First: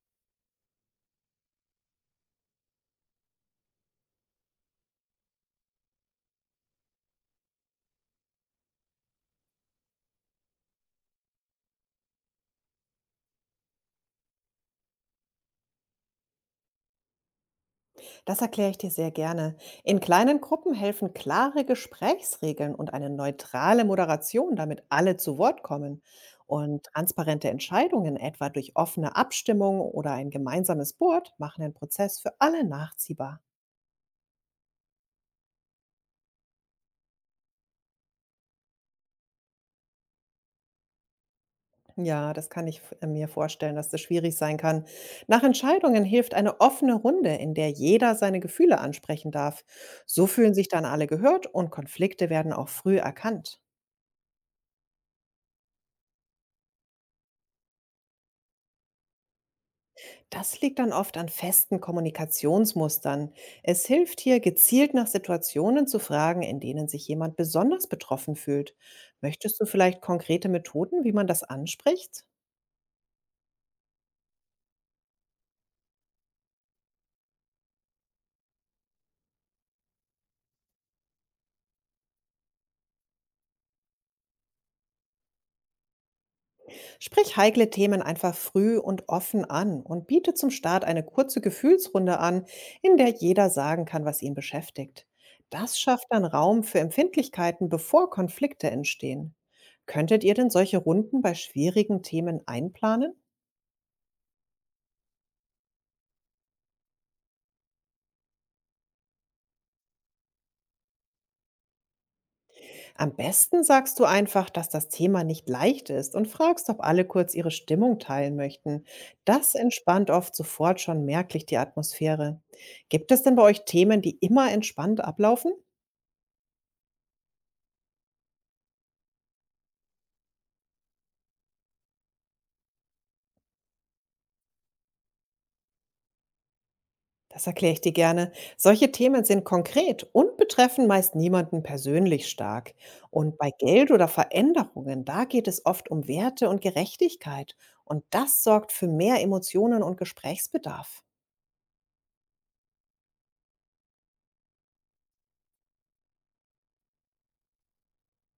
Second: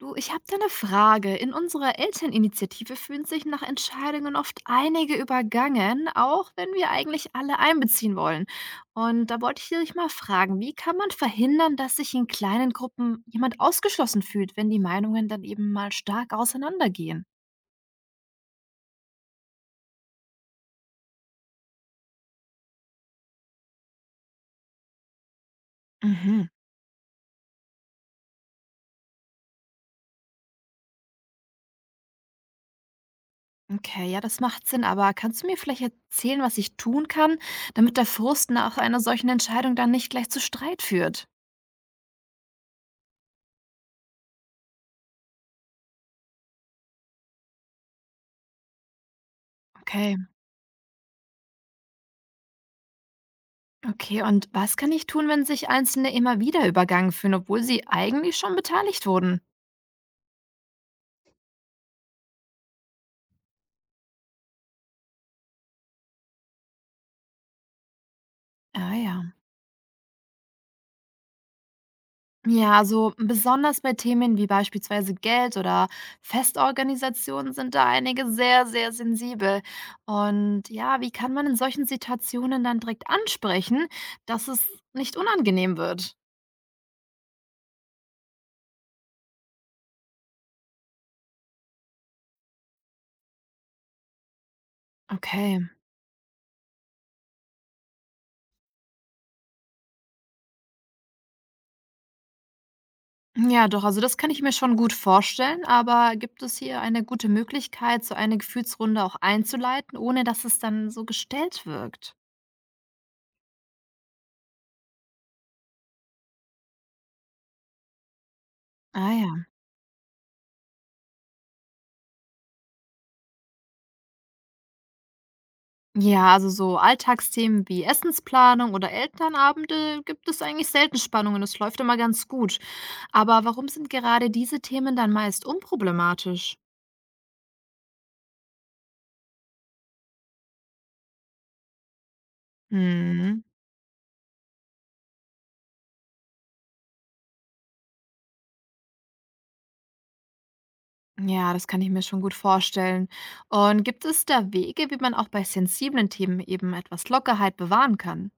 Du, ich habe da eine Frage. In unserer Elterninitiative fühlen sich nach Entscheidungen oft einige übergangen, auch wenn wir eigentlich alle einbeziehen wollen. Und da wollte ich dich mal fragen, wie kann man verhindern, dass sich in kleinen Gruppen jemand ausgeschlossen fühlt, wenn die Meinungen dann eben mal stark auseinandergehen? Das erkläre ich dir sehr gerne. In kleinen Gruppen helfen klare Gesprächsregeln und eine neutrale Moderation, damit alle zu Wort kommen. Mhm. Und transparente Entscheidungen, etwa durch offene Abstimmung oder ein gemeinsames Board, machen den Prozess für alle nachziehbar. Okay, ja, das macht Sinn, aber kannst du mir vielleicht erzählen, was ich tun kann, damit der Frust nach einer solchen Entscheidung dann nicht gleich zu Streit führt? Ja, das kann ich mir vorstellen, dass das schwierig sein kann. Nach Entscheidungen hilft eine offene Runde, in der jeder seine Gefühle ansprechen darf. Okay. So fühlen sich dann alle gehört und Konflikte werden auch früh erkannt. Okay, und was kann ich tun, wenn sich Einzelne immer wieder übergangen fühlen, obwohl sie eigentlich schon beteiligt wurden? Das liegt dann oft an festen Kommunikationsmustern. Es hilft hier, gezielt nach Situationen zu fragen, in denen sich jemand besonders betroffen fühlt. Ah ja. Möchtest du vielleicht konkrete Methoden, wie man das anspricht? Ja, also besonders bei Themen wie beispielsweise Geld oder Festorganisationen sind da einige sehr, sehr sensibel. Und ja, wie kann man in solchen Situationen dann direkt ansprechen, dass es nicht unangenehm wird? Sprich heikle Themen einfach früh und offen an und biete zum Start eine kurze Gefühlsrunde an, in der jeder sagen kann, was ihn beschäftigt. Okay. Das schafft dann Raum für Empfindlichkeiten, bevor Konflikte entstehen. Könntet ihr denn solche Runden bei schwierigen Themen einplanen? Ja, doch, also das kann ich mir schon gut vorstellen, aber gibt es hier eine gute Möglichkeit, so eine Gefühlsrunde auch einzuleiten, ohne dass es dann so gestellt wirkt? Am besten sagst du einfach, dass das Thema nicht leicht ist und fragst, ob alle kurz ihre Stimmung teilen möchten. Ah ja. Das entspannt oft sofort schon merklich die Atmosphäre. Gibt es denn bei euch Themen, die immer entspannt ablaufen? Ja, also so Alltagsthemen wie Essensplanung oder Elternabende gibt es eigentlich selten Spannungen. Das läuft immer ganz gut. Aber warum sind gerade diese Themen dann meist unproblematisch? Das erkläre ich dir gerne. Solche Themen sind konkret und betreffen meist niemanden persönlich stark. Und Mhm. bei Geld oder Veränderungen, da geht es oft um Werte und Gerechtigkeit. Und das sorgt für mehr Emotionen und Gesprächsbedarf. Ja, das kann ich mir schon gut vorstellen. Und gibt es da Wege, wie man auch bei sensiblen Themen eben etwas Lockerheit bewahren kann?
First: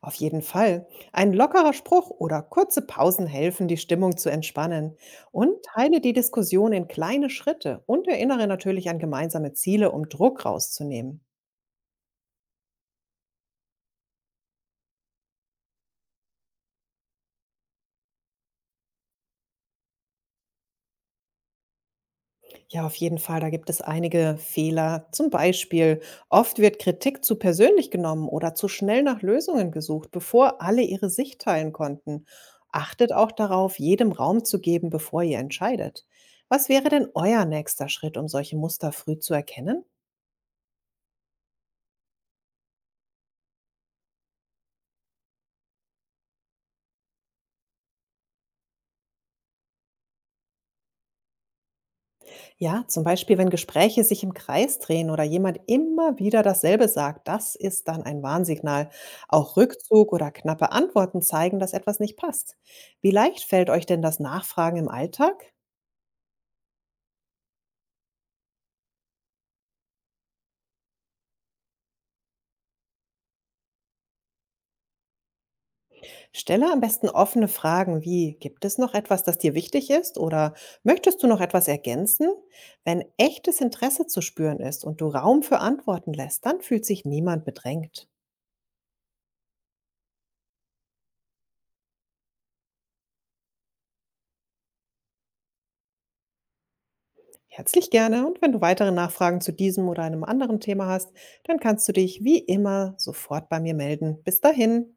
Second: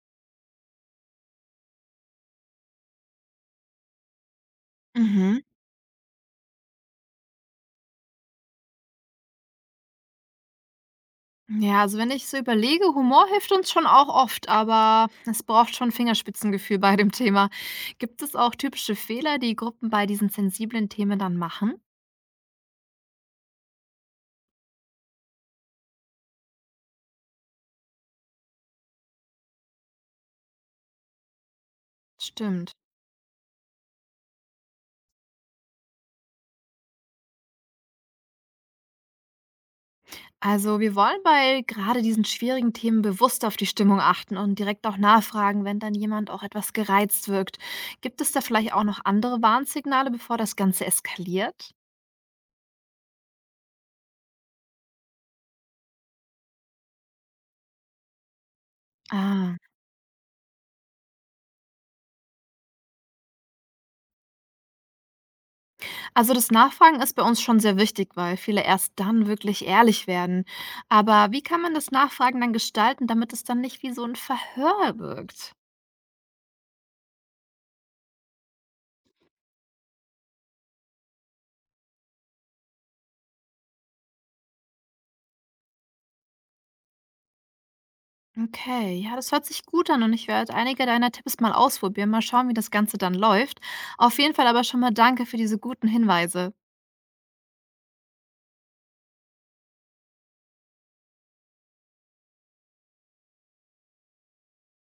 Auf jeden Fall. Ein lockerer Spruch oder kurze Pausen helfen, die Stimmung zu entspannen. Mhm. Und teile die Diskussion in kleine Schritte und erinnere natürlich an gemeinsame Ziele, um Druck rauszunehmen. Ja, also wenn ich so überlege, Humor hilft uns schon auch oft, aber es braucht schon Fingerspitzengefühl bei dem Thema. Gibt es auch typische Fehler, die Gruppen bei diesen sensiblen Themen dann machen? Ja, auf jeden Fall, da gibt es einige Fehler. Zum Beispiel, oft wird Kritik zu persönlich genommen oder zu schnell nach Lösungen gesucht, bevor alle ihre Sicht teilen konnten. Stimmt. Achtet auch darauf, jedem Raum zu geben, bevor ihr entscheidet. Was wäre denn euer nächster Schritt, um solche Muster früh zu erkennen? Also wir wollen bei gerade diesen schwierigen Themen bewusst auf die Stimmung achten und direkt auch nachfragen, wenn dann jemand auch etwas gereizt wirkt. Gibt es da vielleicht auch noch andere Warnsignale, bevor das Ganze eskaliert? Ja, zum Beispiel, wenn Gespräche sich im Kreis drehen oder jemand immer wieder dasselbe sagt, das ist dann ein Warnsignal. Ah. Auch Rückzug oder knappe Antworten zeigen, dass etwas nicht passt. Wie leicht fällt euch denn das Nachfragen im Alltag? Also das Nachfragen ist bei uns schon sehr wichtig, weil viele erst dann wirklich ehrlich werden. Aber wie kann man das Nachfragen dann gestalten, damit es dann nicht wie so ein Verhör wirkt? Stelle am besten offene Fragen wie, gibt es noch etwas, das dir wichtig ist oder möchtest du noch etwas ergänzen? Wenn echtes Interesse zu spüren ist und du Raum für Antworten lässt, dann fühlt sich niemand bedrängt. Okay, ja, das hört sich gut an und ich werde einige deiner Tipps mal ausprobieren, mal schauen, wie das Ganze dann läuft. Auf jeden Fall aber schon mal danke für diese guten Hinweise. Herzlich gerne und wenn du weitere Nachfragen zu diesem oder einem anderen Thema hast, dann kannst du dich wie immer sofort bei mir melden. Bis dahin.